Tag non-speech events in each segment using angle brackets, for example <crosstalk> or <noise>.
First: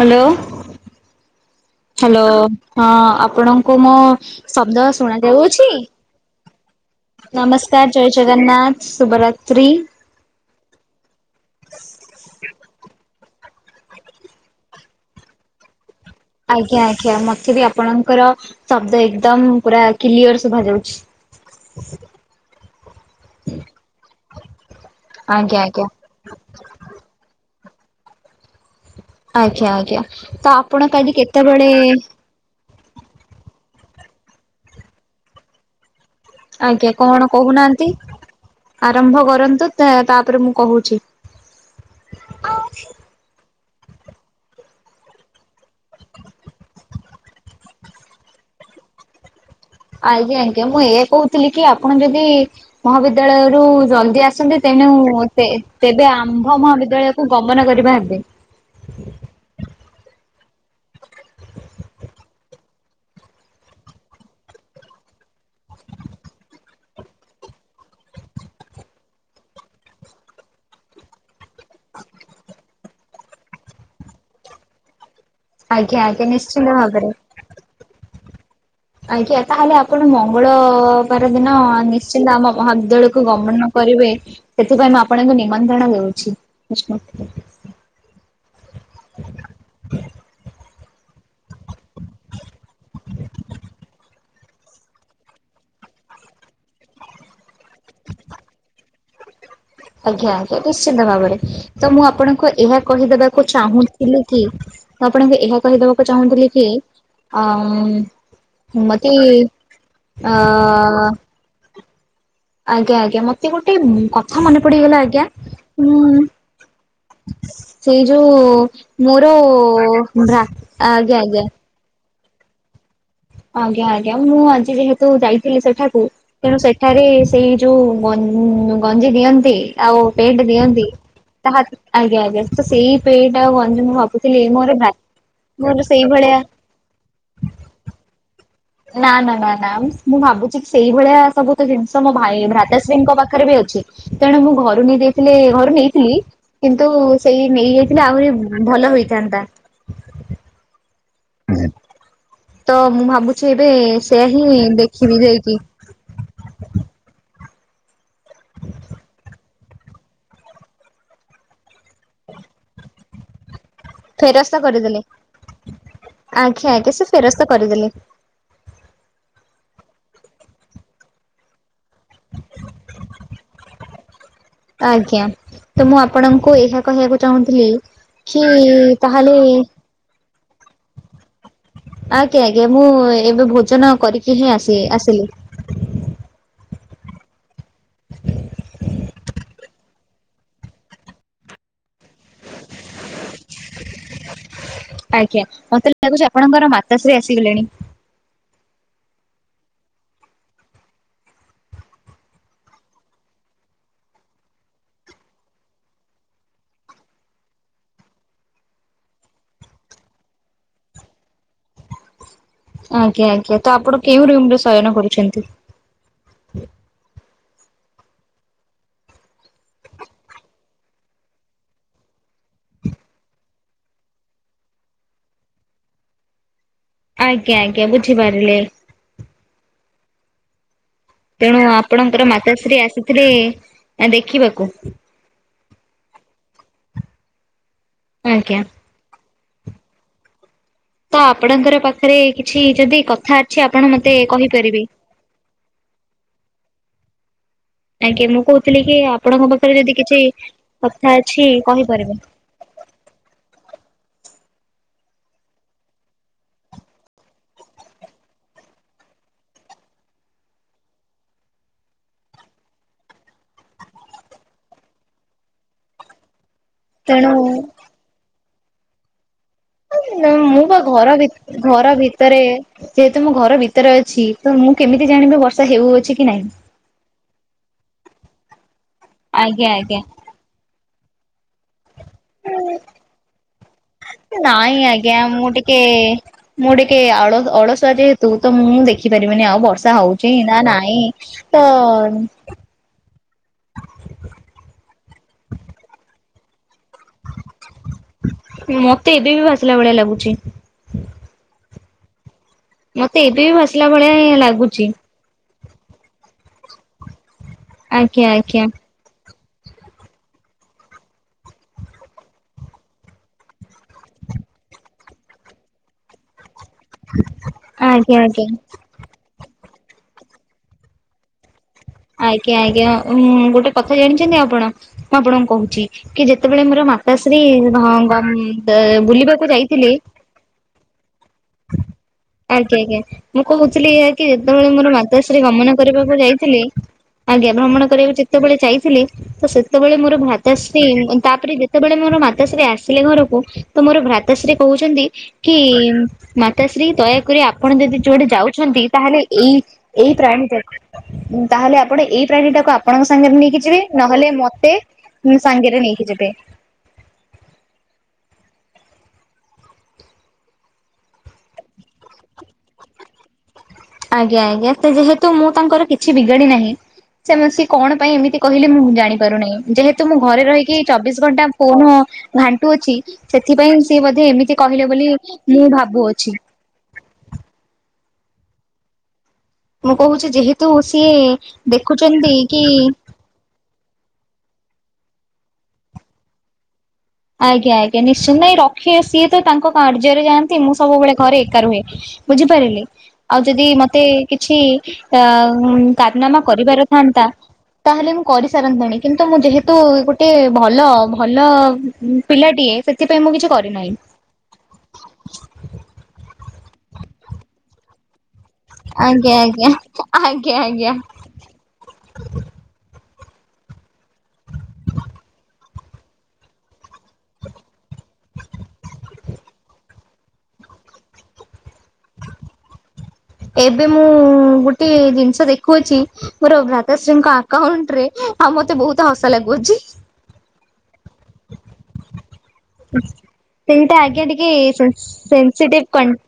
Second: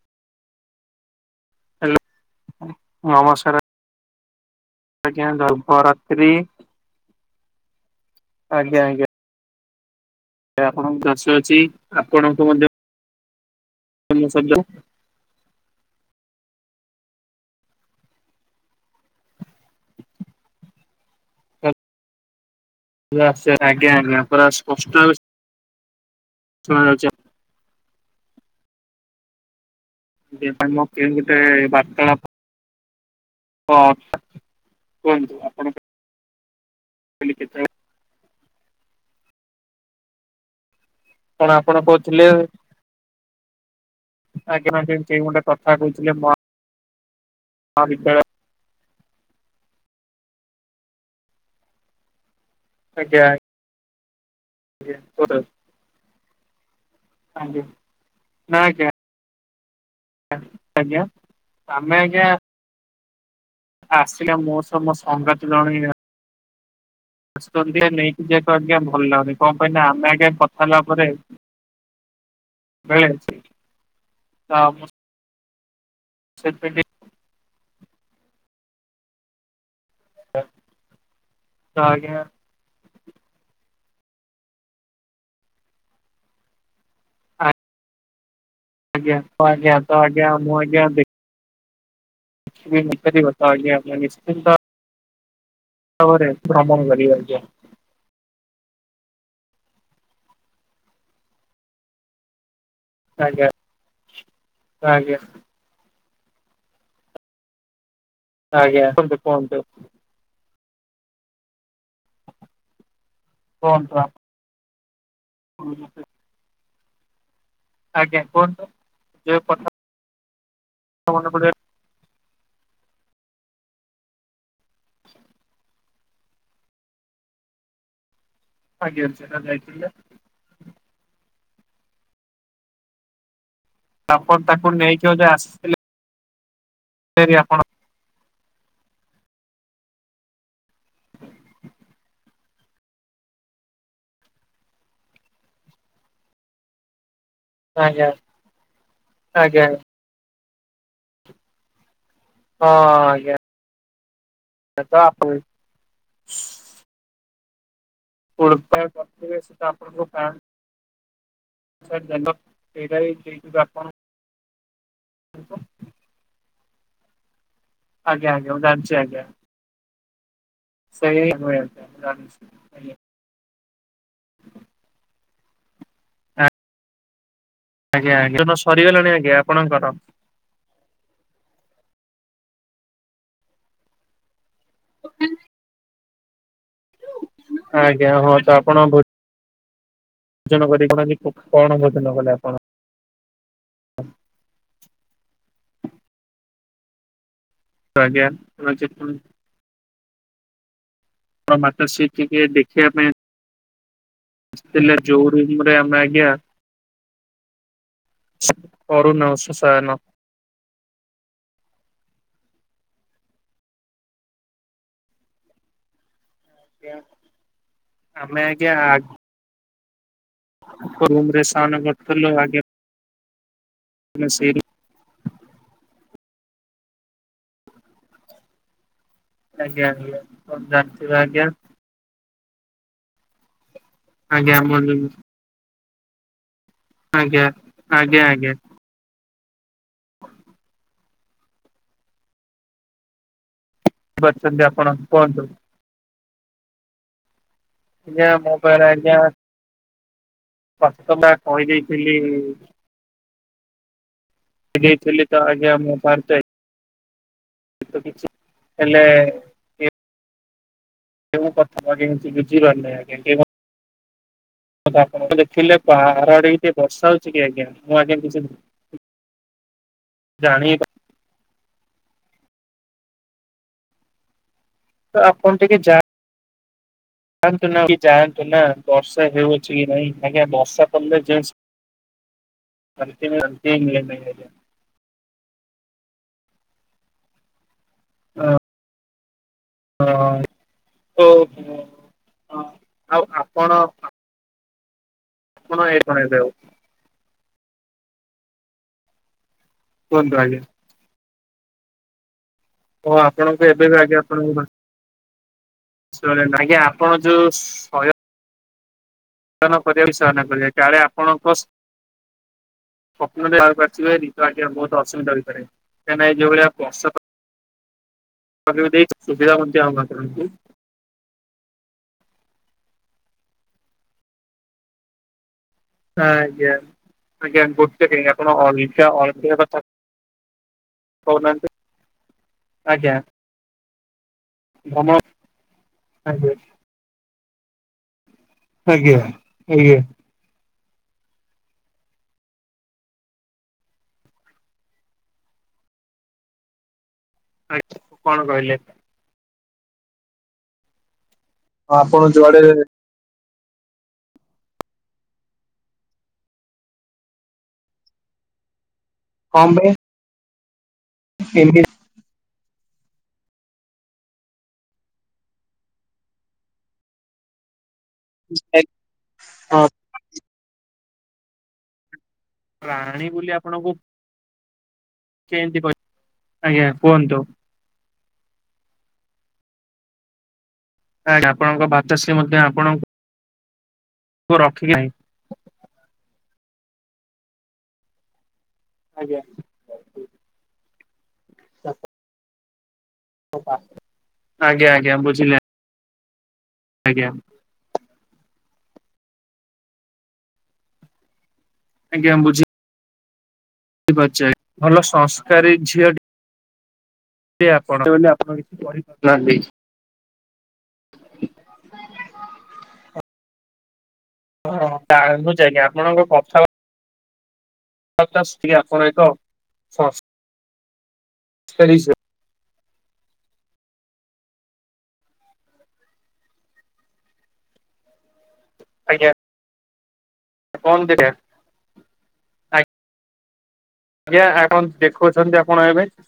Hello hello hello ହଁ ଆପଣ ନମସ୍କାର କୁ ମୋ ଶବ୍ଦ ଶୁଣା ଆଜ୍ଞା ଯାଉଅଛି? ଶୁଭରାତ୍ରି ନମସ୍କାର ଜୟ ଜଗନ୍ନାଥ ଶୁଭରାତ୍ରୀ। ଆପଣଙ୍କ ଚାଷ ଅଛି ଆପଣଙ୍କ ମଧ୍ୟ ତମୁ ଶବ୍ଦ। ଆଜ୍ଞା ଆଜ୍ଞା ମତେ ବି ଆପଣଙ୍କର ଶବ୍ଦ ଏକଦମ ପୁରା କିଲି ଲୟର ଶୁଭା ଯାଉଛି। <inaudible> ୟେ ଆସିବାର ଆଜ୍ଞା ଆଜ୍ଞା ପୁରା <unintelligible> ଆଜ୍ଞା ଆ ଶୁଣା ଯାଉଚି ଆଜ୍ଞା ଆଜ୍ଞା ତ ଆମ ଆପଣ କେଉଁ କାଲି ଗୋଟେ କେତେବେଳେ ହଁ କୁହନ୍ତୁ ଆପଣ ଆଜ୍ଞା କଣ କହିଲେ କେତେବେଳେ କହୁନାହାନ୍ତି ଆରମ୍ଭ କରନ୍ତୁ ତା ତାପରେ ମୁଁ କହୁଚି। କଣ ଆପଣ କହୁଥିଲେ ଆଜ୍ଞା ଆଜ୍ଞା ସେଇ ଗଟେ କଥା କହୁଥିଲେ ମ ମହାବିଦ୍ୟାଳୟ ଆଜ୍ଞା ଆଜ୍ଞା ମୁଁ ଏୟା କହୁଥିଲି କି ଆପଣ ଯଦି ଆଜ୍ଞା ମହାବିଦ୍ୟାଳୟରୁୁ ଜଲଦି ଆସନ୍ତେ ତେଣୁ ଆଜ୍ଞା ତେବତେବେ ଆମ୍ଭ ମହାବିଦ୍ୟାଳୟକୁ ଆଜ୍ଞା ଗମନ କରିବା ହେବେ। ନା ଆଜ୍ଞା ଆଜ୍ଞା ଆମେ ଆଜ୍ଞା ଆସିଲା ମୋ ସହ ମୋ ସଙ୍ଗାତ ଜଣେ ଆସୁଚନ୍ତି ନେଇକି ଯେହେତୁ ଆଜ୍ଞା ଭଲ ଲାଗୁନି କଣ ପାଇଁନା ଆମେ ଆଜ୍ଞା କଥା ହେଲା ପରେ ତେବେଳେ ତା ଅବସ୍ ଆଜ୍ଞା ଆଜ୍ଞା ନିଶ୍ଚିନ୍ତ ଭାବରେ ଆଜ୍ଞା ତାହେଲେ ଆପଣ ମଙ୍ଗଳବାର ଦିନ ତ ଆଜ୍ଞା ନିଶ୍ଚିନ୍ତ ଆମ ମହାବିଦ୍ୟାଳୟକୁ କୁ ଗମନ କରିବେ ସେଥିପାଇଁ ମୁଁ ଆପଣଙ୍କୁ ନିମନ୍ତ୍ରଣ ଦଉଛି ବିଷ୍ଣୁ ଆଜ୍ଞା ତ ଆଜ୍ଞା ତ ଆଜ୍ଞା ମୁଁ ଆଜ୍ଞା ଦେଖ ମୁଖ୍ୟ ଦିବସ ଆଜ୍ଞା ଆଜ୍ଞା ନିଶ୍ଚିନ୍ତ ଭାବରେ ଭ୍ରମଣ କରିବି ଆଜ୍ଞା। <inaudible> ଆଜ୍ଞା ଆଜ୍ଞା ନିଶ୍ଚିନ୍ତ ଭାବରେ ତ ମୁଁ ଆପଣଙ୍କୁ ଏହା କହିଦବାକୁ ଆଜ୍ଞା ଚାହୁଁଥିଲି କି ଆଜ୍ଞା ଆପଣଙ୍କୁ ଏହା କହିଦେବା ଚାହୁଁଥିଲି କି ଅ ଆଜ୍ଞା ମତେ କୁହନ୍ତୁ ୟେ କୁହନ୍ତୁ ଅ ଆଜ୍ଞା ଆଜ୍ଞା ମତେ ଗୋଟେ କୁହନ୍ତୁ କଥା ମନେ ପଡିଗଲା ଆଜ୍ଞା ଆପଣ ଉଁ। ସେଇ ଆଜ୍ଞା ଯୋଉ କୁହନ୍ତୁ ମୋର ଯୋଉ କଥା ଭ୍ରା ଆଜ୍ଞା ମନେ ଆଜ୍ଞା। ପଡିବ ଆଜ୍ଞା ଆଜ୍ଞା ମୁଁ ଆଜି ଯେହେତୁ ଯାଇଥିଲି ସେଠାକୁ ତେଣୁ ସେଠାରେ ସେଇ ଯୋଉ ଆଜ୍ଞା ଗଞ୍ଜି ସେଟା ଦିଅନ୍ତି ଯାଇଥିଲେ ଆଉ ପେଣ୍ଟ ଦିଅନ୍ତି ତାହା ଆଜ୍ଞା ଆଜ୍ଞା ତ ସେଇ ପେଣ୍ଟ ଆଉ ଗଞ୍ଜି ମୁଁ ଆପଣ ଭାବୁଥିଲି ତାକୁ ମୋର ନେଇକି ମୋର ସେଇଭଳିଆ ସେ ବି ଆପଣ ନା ନା ନା ନା ମୁଁ ଭାବୁଚି ସେଇଭଳିଆ ସବୁ ତ ଜିନିଷ ମୋ ଭାଇ ଭ୍ରତା ଶ୍ରୀଙ୍କ ପାଖରେ ବି ଅଛି ତେଣୁ ମୁଁ ଘରୁ ନେଇଯାଇଥିଲେ ଘରୁ ନେଇଥିଲି କିନ୍ତୁ ସେଇ ନେଇଯାଇଥିଲେ ଆଜ୍ଞା ଆହୁରି ଭଲ ହେଇଥାନ୍ତା। ଆଜ୍ଞା ହଁ ତ ମୁଁ ଆଜ୍ଞା ଭାବୁଚି ଏବେ ସେଇଆ ହିଁ ତ ଦେଖିବି ଆପଣ ଯାଇକି। ଖୋର୍ଦ୍ଧା ପାଖରେ ସେଟା ଆପଣଙ୍କ ଗାଁ ସାର୍ <unintelligible> ସେଇଟା <inaudible> ଆପଣ। ଫେରସ୍ତ କରିଦେଲେ। <unintelligible> ଆଜ୍ଞା ଆଜ୍ଞା ସେ ଫେରସ୍ତ କରିଦେଲେ। ଆଜ୍ଞା ଆଜ୍ଞା ମୁଁ ଜାଣିଚି ଆଜ୍ଞା। ସେଇ ଆମେ ଜାଣିଚି ଆଜ୍ଞା ତ ମୁଁ ଆପଣଙ୍କୁ ଏହା କହିବାକୁ ଚାହୁଁଥିଲି ଆଜ୍ଞା କି ଆଜ୍ଞା ସରିଗଲାଣି ଆଜ୍ଞା ତାହାଲେ ଆପଣଙ୍କର ଆଜ୍ଞା ଆଜ୍ଞା ମୁଁ ଏବେ ଭୋଜନ କରିକି ହିଁ ଆସି ଆସିଲି। ଆଜ୍ଞା ହଁ ତ ଆପଣ ଭୋ ଭୋଜନ କରି କହୁନାହାନ୍ତି କଣ ଭୋଜନ କଲେ ଆପଣ? ଆଜ୍ଞା ମତେ ଲାଗୁଚି ଆପଣଙ୍କର ମାତାଶ୍ରୀ ଆସିଗଲେଣି। ତ ଆଜ୍ଞା ନଲେ ସେ ପୁଣି ର ମାତଶ୍ରି ଟିକେ ଦେଖିବା ପାଇଁ ଆସିଥିଲେ ଯୋଉ ରୁମ ରେ ଆମେ ଆଜ୍ଞା। ଅରୁ ନୟସ୍ୟ ଶୟନ। ଆଜ୍ଞା ଆଜ୍ଞା ତ ଆପଣ କେଉଁ ରୁମ ରେ ଶୟନ କରୁଛନ୍ତି? ଆଜ୍ଞା ଆମେ ଆଜ୍ଞା ଆ ରୁମ୍ ରେ ଶୟନ କରୁଥିଲୁ ଆଜ୍ଞା। ମାନେ ସେଇ ଆଜ୍ଞା ଆଜ୍ଞା ବୁଝିପାରିଲି। ଆଜ୍ଞା ଆଜ୍ଞା କଣ <unintelligible> ଆଜ୍ଞା। ତେଣୁ ଆପଣଙ୍କର ମାତାଶ୍ରୀ ଆସିଥିଲେ ଆ ଆଜ୍ଞା ଆମ ଦେଖିବାକୁ। ଆଜ୍ଞା ଆଜ୍ଞା ଆଜ୍ଞା। <inaudible> ତ ଆପଣଙ୍କର ପାଖରେ କିଛି ଯଦି କଥା ଅଛି ଆପଣ ମତେ <unintelligible> ପାରୁଛନ୍ତି କହିପାରିବେ। ଆପଣ କୁହନ୍ତୁ। ଆଜ୍ଞା ମୁଁ ମୋ କହୁଥିଲି ପାଖରେ କି ଆଜ୍ଞା ଆପଣଙ୍କ ପାଖରେ ଯଦି କିଛି କଥା କଷ୍ଟମା ଅଛି କହିଦେଇଥିଲି କହିପାରିବେ। ସେ ଦେଇଥିଲେ ତ ଆଜ୍ଞା ମୁଁ <unintelligible> ବେ ତ କିଛି ହେଲେ କେଉଁ କଥା ହେବି ମୁଁ କିଛି ବୁଝିପାରୁନି ଆଜ୍ଞା କେବ ହଉ ତ ଆପଣ ଦେଖିଲେ ବାହାର ଆଡ଼ିକି ଟିକେ ବର୍ଷା ହଉଚି କି ତେଣୁ ଆଜ୍ଞା ମୁଁ ଆଜ୍ଞା କିଛିବି ମୁଁ ଜାଣି ବା ହି ପା ଘର ଭିତ ଘର ଭିତରେ ଯେହେତୁ ମୁଁ ଘର ଭିତ ଭିତରେ ଅଛି ତ ମୁଁ କେମିତି ଜାଣିବି ଆପଣ ବର୍ଷା ଟିକେ ହେଉଅଛି କି ନାଇଁ? ଯାଆନ୍ତୁ ନା ଯାଆନ୍ତୁ ନା ବର୍ଷା ହେଉଅଛି କି ନାଇଁ ଆଜ୍ଞା ବର୍ଷା ପଡ଼ିଲେ ଜିନ୍ <unintelligible> ନାଇଁ ଆଜ୍ଞା ମୁଁ ଟିକେ ମୁଁ ଟିକେ ଅଳ ଅଳସୁଆ ଯେହେତୁ ତ ମୁଁ ଦେଖିପାରିବିନି ଆଉ ବର୍ଷା ର୍ଷା ହଉଚି ନା ନାହିଁ ତ ଏ ହେ ଆଉ ଆପଣ ଆପଣ <unintelligible> ମତେ ଏବେ ବି ଭାସିଲା ଭଳିଆ ଲାଗୁଚି। କୁହନ୍ତୁ ଆଜ୍ଞା ଓ ମତେ ଏବେ ବି ଆପଣଙ୍କୁ ଭାସିଲା ଭଳିଆ ଆଜ୍ଞା ହିଁ ଆପଣଙ୍କୁ ଲାଗୁଛି। <inaudible> ଆଜ୍ଞା ଆପଣ ଯୋ ସ୍ ଆଜ୍ଞା ଆଜ୍ଞା। <inaudible> ନ କରିବା କାଳେ ଆପଣଙ୍କ <unintelligible> ସ୍ଵପ୍ନରେ ଆଳୁ ପାଚିଲେ <inaudible> ଆଜ୍ଞା ବହୁତ ଅସୁବିଧା ହୋଇପାରେ। କାହିଁକି ନା ଏ ଯଉଭଳିଆ ଆଜ୍ଞା ଆଜ୍ଞା। <inaudible> ଆଜ୍ଞା ଆଜ୍ଞା ଉମ୍ ଗୋଟେ କଥା ଜାଣିଛନ୍ତି ଆପଣ? ମୁଁ ଆପଣଙ୍କୁ କହୁଛି। କି ଯେତେବେଳେ ଆଜ୍ଞା ମୋର ମାତାଶ୍ରୀ ଆଜ୍ଞା ଗୋଟେ ହମ୍ କାଇଁ ଆପଣ ଗମ୍ଭୀର ଦ ଅଲଗା ବୁଲିବାକୁ ଯାଇଥିଲେ? କହୁନାହାଁନ୍ତି? ଆଜ୍ଞା ଆଜ୍ଞା। ମୁଁ କହୁଥିଲି ଏୟା କି? ଯେତେବେଳେ ମୋର ଭ୍ରମଣ ମାତାଶ୍ରୀ ଗମନ କରିବାକୁ ଆଜ୍ଞା। ଯାଇଥିଲେ! ଆଜ୍ଞା। ଭ୍ରମଣ କରିବାକୁ ଯେତେବେଳେ ଯାଇଥିଲେ? ଆଜ୍ଞା ତ ସେତେବେଳେ ଆଜ୍ଞା। ମୋର ଭ୍ରାତ ତାଶ୍ରୀ ତାପରେ ଯେତେବେଳେ ମୋର ମାତାଶ୍ରୀ ଆସିଲେ ଘରକୁ ତ ମୋର ଭ୍ରାତାଶ୍ରୀ କହୁଛନ୍ତି କି ମାତାଶ୍ରୀ ଦୟାକରି ଆପ ଆପଣ ଯଦି ଯୁଆଡେ କଣ କହିଲେ? ଯାଉଛନ୍ତି? ତାହେଲେ ଏଇ ଏଇ ପ୍ରାଣୀ ଟା ତାହେଲେ ଆପଣ ଏଇ ପ୍ରାଣୀ ଟାକୁ ଆପଣଙ୍କ ସାଙ୍ଗରେ ନେଇକି ଯିବେ। ନହେଲେ ମତେ ସାଙ୍ଗରେ ନେଇକି ଯିବେ। କଣ ପାଇଁ? <inaudible> ଆଜ୍ଞା ଆଜ୍ଞା। ସେ ଯେହେତୁ ମୁଁ ତାଙ୍କର କିଛି ବିଗାଡ଼ି ନାହିଁ। ସେ ସିଏ କଣ ପାଇଁ ଏମତି କହିଲେ ମୁଁ ଜାଣିପାରୁନାହିଁ। ଯେହେତୁ ମୁଁ ଘରେ ରହିକି ଚବିଶି ଘଣ୍ଟା ଫୋନ ଘାଣ୍ଟୁ ଅଛି। ପ୍ରାଣୀ ବୋଲି ସେଥିପାଇଁ ଆପଣଙ୍କୁ ସିଏ ମଧ୍ୟ ଏମିତି କହିଲେ ବୋଲି ମୁଁ କେମିତି କହିଲେ? ଭାବୁଅଛି। ଆଜ୍ଞା କୁହନ୍ତୁ। ମୁଁ କହୁଛି ଯେହେତୁ ସିଏ ଆଜ୍ଞା ଆପଣଙ୍କ ଦେଖୁଛନ୍ତି ଭ୍ରାତାଶ୍ରୀ କି କୋଉ ରଖିକି ନାହିଁ। ଆଜ୍ଞା ଆଜ୍ଞା। ନିଶ୍ଚିନ୍ତ ନାଇଁ ରଖିବେ ସିଏ ତ ଆଜ୍ଞା ତାଙ୍କ କାର୍ଯ୍ୟରେ ଯାଆନ୍ତି। ମୁଁ ସବୁବେଳେ ଘରେ ଏକା ରୁହେ। ବୁଝିପାରିଲେ? ଆଉ ଯଦି ମତେ କିଛି ଆଜ୍ଞା ଆଜ୍ଞା ଅ ବୁଝିଲି। କାରନାମା କରିବାର ଥାନ୍ତା? ଆଜ୍ଞା ତାହେଲେ ମୁଁ କରିସାରନ୍ତେଣି। କିନ୍ତୁ ମୁଁ ଯେହେତୁ ଗୋଟେ ଭଲ ଭଲ ଉମ୍ ଆଜ୍ଞା ପିଲାଟିଏ ସେଥିପାଇଁ ମୁଁ କିଛି କରିନାହିଁ। <inaudible> ଭଲ ସଂସ୍କାରୀ ଝିଅ ଟି <inaudible> ଆଜ୍ଞା କହିପାରୁନାହାନ୍ତି। ଆଜ୍ଞା। ଆଜ୍ଞା ଆଜ୍ଞା। <inaudible> ଆପଣଙ୍କ କଥା <unintelligible> <inaudible> ଏବେ ମୁଁ ଗୋଟେ ଜିନିଷ ଦେଖୁଅଛି। ମୋର ଭ୍ରାତାଶ୍ରୀଙ୍କ ଆକାଉଣ୍ଟ ରେ, ଆଉ ମତେ ବୋହୁତ ତ ଆଜ୍ଞା ହସ ଲାଗୁଅଛି। କଣ ଦେଖିବା ସିନ୍ ଟା ଆଜ୍ଞା ଟିକେ ଆପଣ ସେନ୍ ଦେଖଉଛନ୍ତି ଆପଣ ସେନ୍ସିଟିଭ ଏବେ କଣ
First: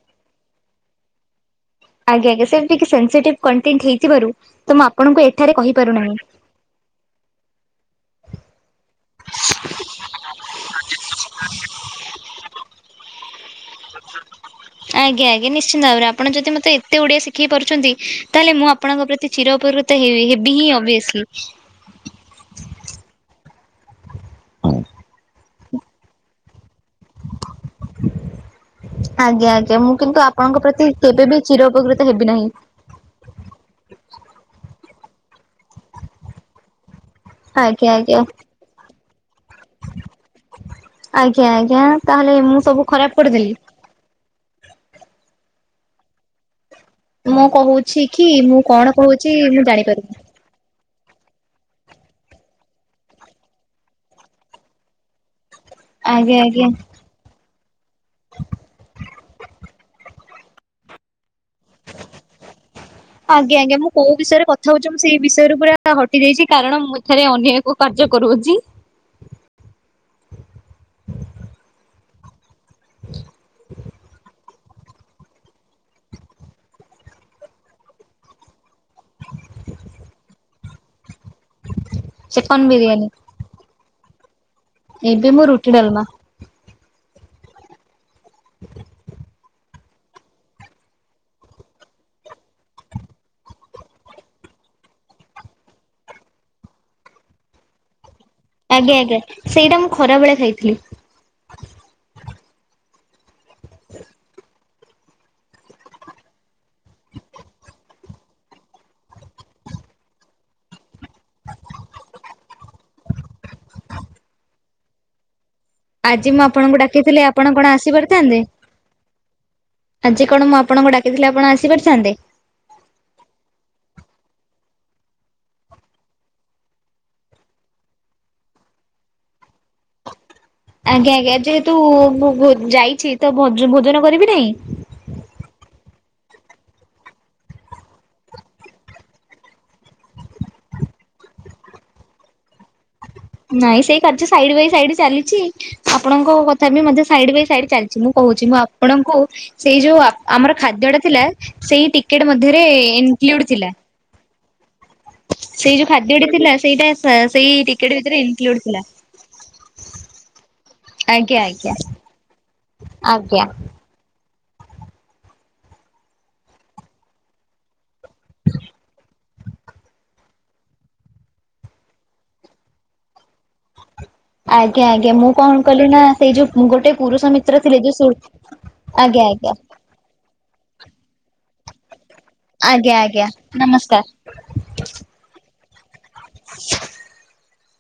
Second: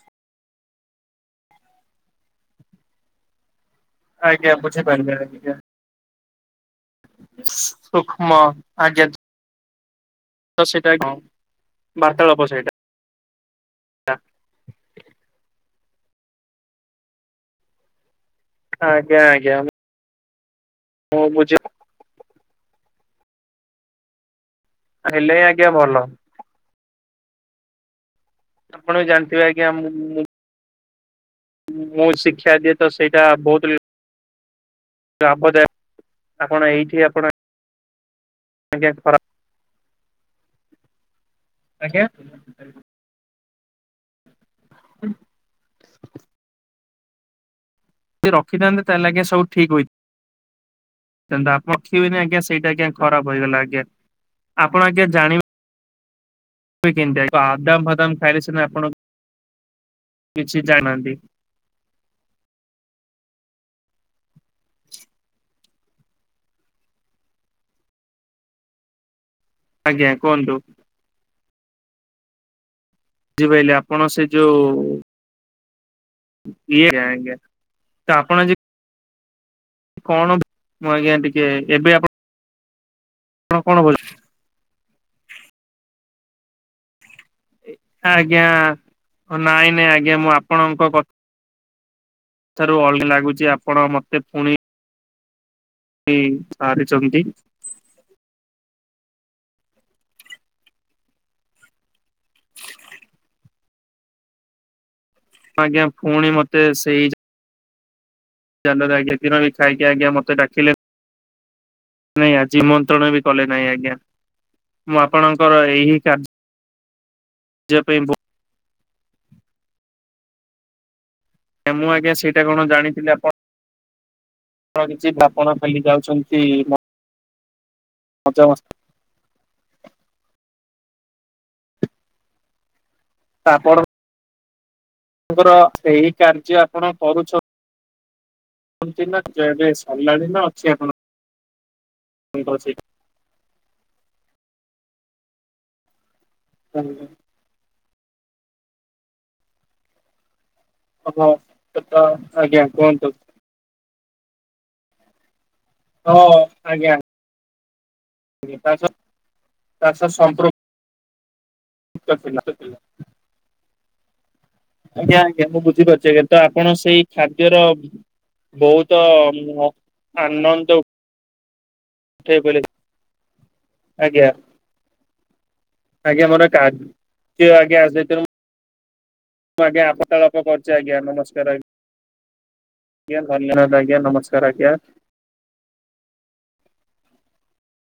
ଆଜ୍ଞା ଆଜ୍ଞା। ସେମତି କି ସେନ୍ସିଟିଭ କଣ୍ଟେଣ୍ଟ ହେଇଥିବାରୁ, ଆଜ୍ଞା ତ ମୁଁ ବୁଝିପାରିଲେ ଆପଣଙ୍କୁ ଆଜ୍ଞା ଏଠାରେ କହିପାରୁନାହିଁ। ସୂକ୍ଷ୍ମ ଆଜ୍ଞା। ତ ସେଇଟା ହଁ ବାର୍ତ୍ତାଳାପ ସେଇଟା। ଆଜ୍ଞା ଆଜ୍ଞା। ନିଶ୍ଚିନ୍ତ ଭାବରେ ଆପଣ ଯଦି ମତେ ଏତେ ଓଡିଆ ଶିଖେଇ ପାରୁଛନ୍ତି! ତାହେଲେ ମୁଁ ଆପଣଙ୍କ ଆଜ୍ଞା ପ୍ରତି ଆଜ୍ଞା ଚିର ଉପକୃତ ହେବି ହେବି ହିଁ ଅଭିୱସଲି। ମୁଁ ବୁଝି ହେଲେ ଆଜ୍ଞା ଭଲ। ଆପଣ ବି ଜାଣିଥିବେ ଆଜ୍ଞା ଆଜ୍ଞା। ମୁଁ କିନ୍ତୁ ଆପଣଙ୍କ ପ୍ରତି କେବେ ବି ଚିର ଉପକୃତ ମୁଁ ହେବି ନାହିଁ। ଶିକ୍ଷା ଦି ତ ସେଇଟା ବହୁତ ଲାଭଦାୟକ। ଆପଣ ଏଇଠି ଆପଣ ଆଜ୍ଞା ଆଜ୍ଞା। ଆଜ୍ଞା ଆଜ୍ଞା ଆଜ୍ଞା। ତାହେଲେ ମୁଁ ସବୁ ଖରାପ କରିଦେଲି। ହୁଁ। ମୁଁ କହୁଛି କି? ମୁଁ ରଖିଥାନ୍ତେ କଣ ତାହେଲେ ଆଜ୍ଞା କହୁଛି ମୁଁ ଜାଣିପାରୁନି! କିନ୍ତୁ ଆପ୍ -ରଖିବନି ଆଜ୍ଞା ସେଇଟା ଆଜ୍ଞା ଖରାପ୍ ହେଇଗଲା ଆଜ୍ଞା। ଆପଣ ଆଜ୍ଞା ଜାଣିବେ ଆଜ୍ଞା, ଆଜ୍ଞା। କେମିତି ବାଦାମ ଫାଦାମ ଖାଇଲେ ସିନା ଆପଣ କିଛି ଜାଣିନାହାନ୍ତି। ଆଜ୍ଞା, ଆଜ୍ଞା, ମୁଁ କୋଉ ବିଷୟରେ କଥା ହଉଛି ମୁଁ ସେଇ ବିଷୟରେ ପୁରା ହଟି ଯାଇଛି କାରଣ ମୁଁ ଏଥରେ ଅନ୍ୟକୁ କାର୍ଯ୍ୟ କରୁଅଛି। ଆଜ୍ଞା କୁହନ୍ତୁ। <inaudible> ଝିପାଇଲେ ଆପଣ ସେ ଯୋଉ ଇଏ ଜ୍ଞା ଆଜ୍ଞା ତ ଆପଣ ଯେ କଣ ମୁଁ ଆଜ୍ଞା ଟିକେ ଏବେ ଆପଣ ଚିକନ ବିରିୟାନୀ। <unintelligible> ଏବେ ମୁଁ ରୁଟି ଡାଲମା। ଆଜ୍ଞା ନାଇଁ, ନାଇଁ ଆଜ୍ଞା, ମୁଁ ଆପଣଙ୍କ କଥା ଠାରୁ ଅଲଗା ଲାଗୁଛି ଆପଣ ମତେ ଫୁଣି ବି ସାରିଛନ୍ତି। ଆଜ୍ଞା, ଆଜ୍ଞା ସେଇଟା ମୁଁ ଖରାବେେଳେ ଖାଇଥିଲି। <inaudible> ଆଜ୍ଞା, ଫୁଣି ମତେ ସେଇ ଜଲ ଆଜ୍ଞା ଦିନ ବି ଖାଇକି ଆଜ୍ଞା ମତେ ଡାକିଲେ ନାଇଁ ଜିମନ୍ତ୍ରଣ ବି କଲେ ନାହିଁ ଆଜ୍ଞା। ମୁଁ ଆପଣଙ୍କର ଏହି ଆଜି କାର୍ଯ୍ୟ ମୁଁ ଆପଣଙ୍କୁ ଡାକିଥିଲି ଆ ଆପଣ କଣ ଆସି ପାଇଁ ପାରିଥାନ୍ତେ? ଆଜି କଣ ମୁଁ ଆପଣଙ୍କୁ ଡାକିଥିଲେ ଆପଣ ଆ ମୁଁ ଆଜ୍ଞା ସେଇଟା କଣ ଜାଣିଥିଲି ଆପଣ ପଣ କିଛି ପାପଣ ଖାଲି ଯାଉଛନ୍ତି ମୋ ମଜା ମସ୍ତି। ଆଜ୍ଞା ଆଜ୍ଞା ଯେହେତୁ ଭୋ-ଯାଇଛି ତ ଭୋଜ- ଭୋଜନ କରିବି ନାହିଁ। ଆପଙ୍କର ଏହି କାର୍ଯ୍ୟ ଆପଣ କରୁଛ <unintelligible> ନା ଏବେ ସରିଲାଣି ନା ଅଛି ଆପଣଙ୍କର ସେଇ ନାଇଁ ସେଇ କାର୍ଯ୍ୟ ସାଇଡ ବାଇ ସାଇଡ ଚାଲିଛି ଆପଣଙ୍କ କଥା ବି ମଧ୍ୟ ସାଇଡ ବାଇ ସାଇଡ ଚାଲି ଛି ମୁଁ କହୁଛି ମୁଁ ଆପଣଙ୍କୁ ସେଇ ଯୋଉ ଆ ଆମର ଖାଦ୍ୟଟା ଥିଲା ସେଇ ତ ଟିକେଟ୍ ମଧ୍ୟରେ ଆଜ୍ଞା ଏ କୁହନ୍ତୁ ଇନକ୍ଲୁଡ ଥିଲା। ସେଇ ଯୋଉ ହଁ ଖାଦ୍ୟଟା ଥିଲା ସେଇଟା ଆଜ୍ଞା ସେଇ ଟିକେଟ ଭିତରେ ଇନକ୍ଲୁଡ ତା ଥିଲା। ସହ ତା ସହ ଆଜ୍ଞା ଆଜ୍ଞା। ସଂପୃ-କ୍ତ ଥିଲା। ଆଜ୍ଞା। ଆଜ୍ଞା ଆଜ୍ଞା ମୁଁ ବୁଝିପାରୁଛି ଆଜ୍ଞା ତ ଆପଣ ସେଇ ଖାଦ୍ୟର ବହୁତ ମୁଁ ଆନନ୍ଦ ଉଠେଇ ବୋଲି ଆଜ୍ଞା ଆଜ୍ଞା ମୁଁ କଣ କଲି ନା ଆଜ୍ଞା ସେଇ ମୋର ଯୋଉ ଗୋଟେ ପୁରୁଷ କାର୍ଯ୍ୟ ମିତ୍ର ଆଜ୍ଞା ଥିଲେ ଯୋଉ ସେ ସେଥିରୁ ଆଜ୍ଞା ଆଜ୍ଞା। ମୁଁ ଆଜ୍ଞା ଆପତାଳପ କରୁଛି ଆଜ୍ଞା ନମସ୍କାର ଆଜ୍ଞା ଆଜ୍ଞ- ଆଞା ଆଜ୍ଞା ଧନ୍ୟବାଦ ଆଜ୍ଞା ନମସ୍କାର। କାରା ଗ୍ୟା। <inaudible>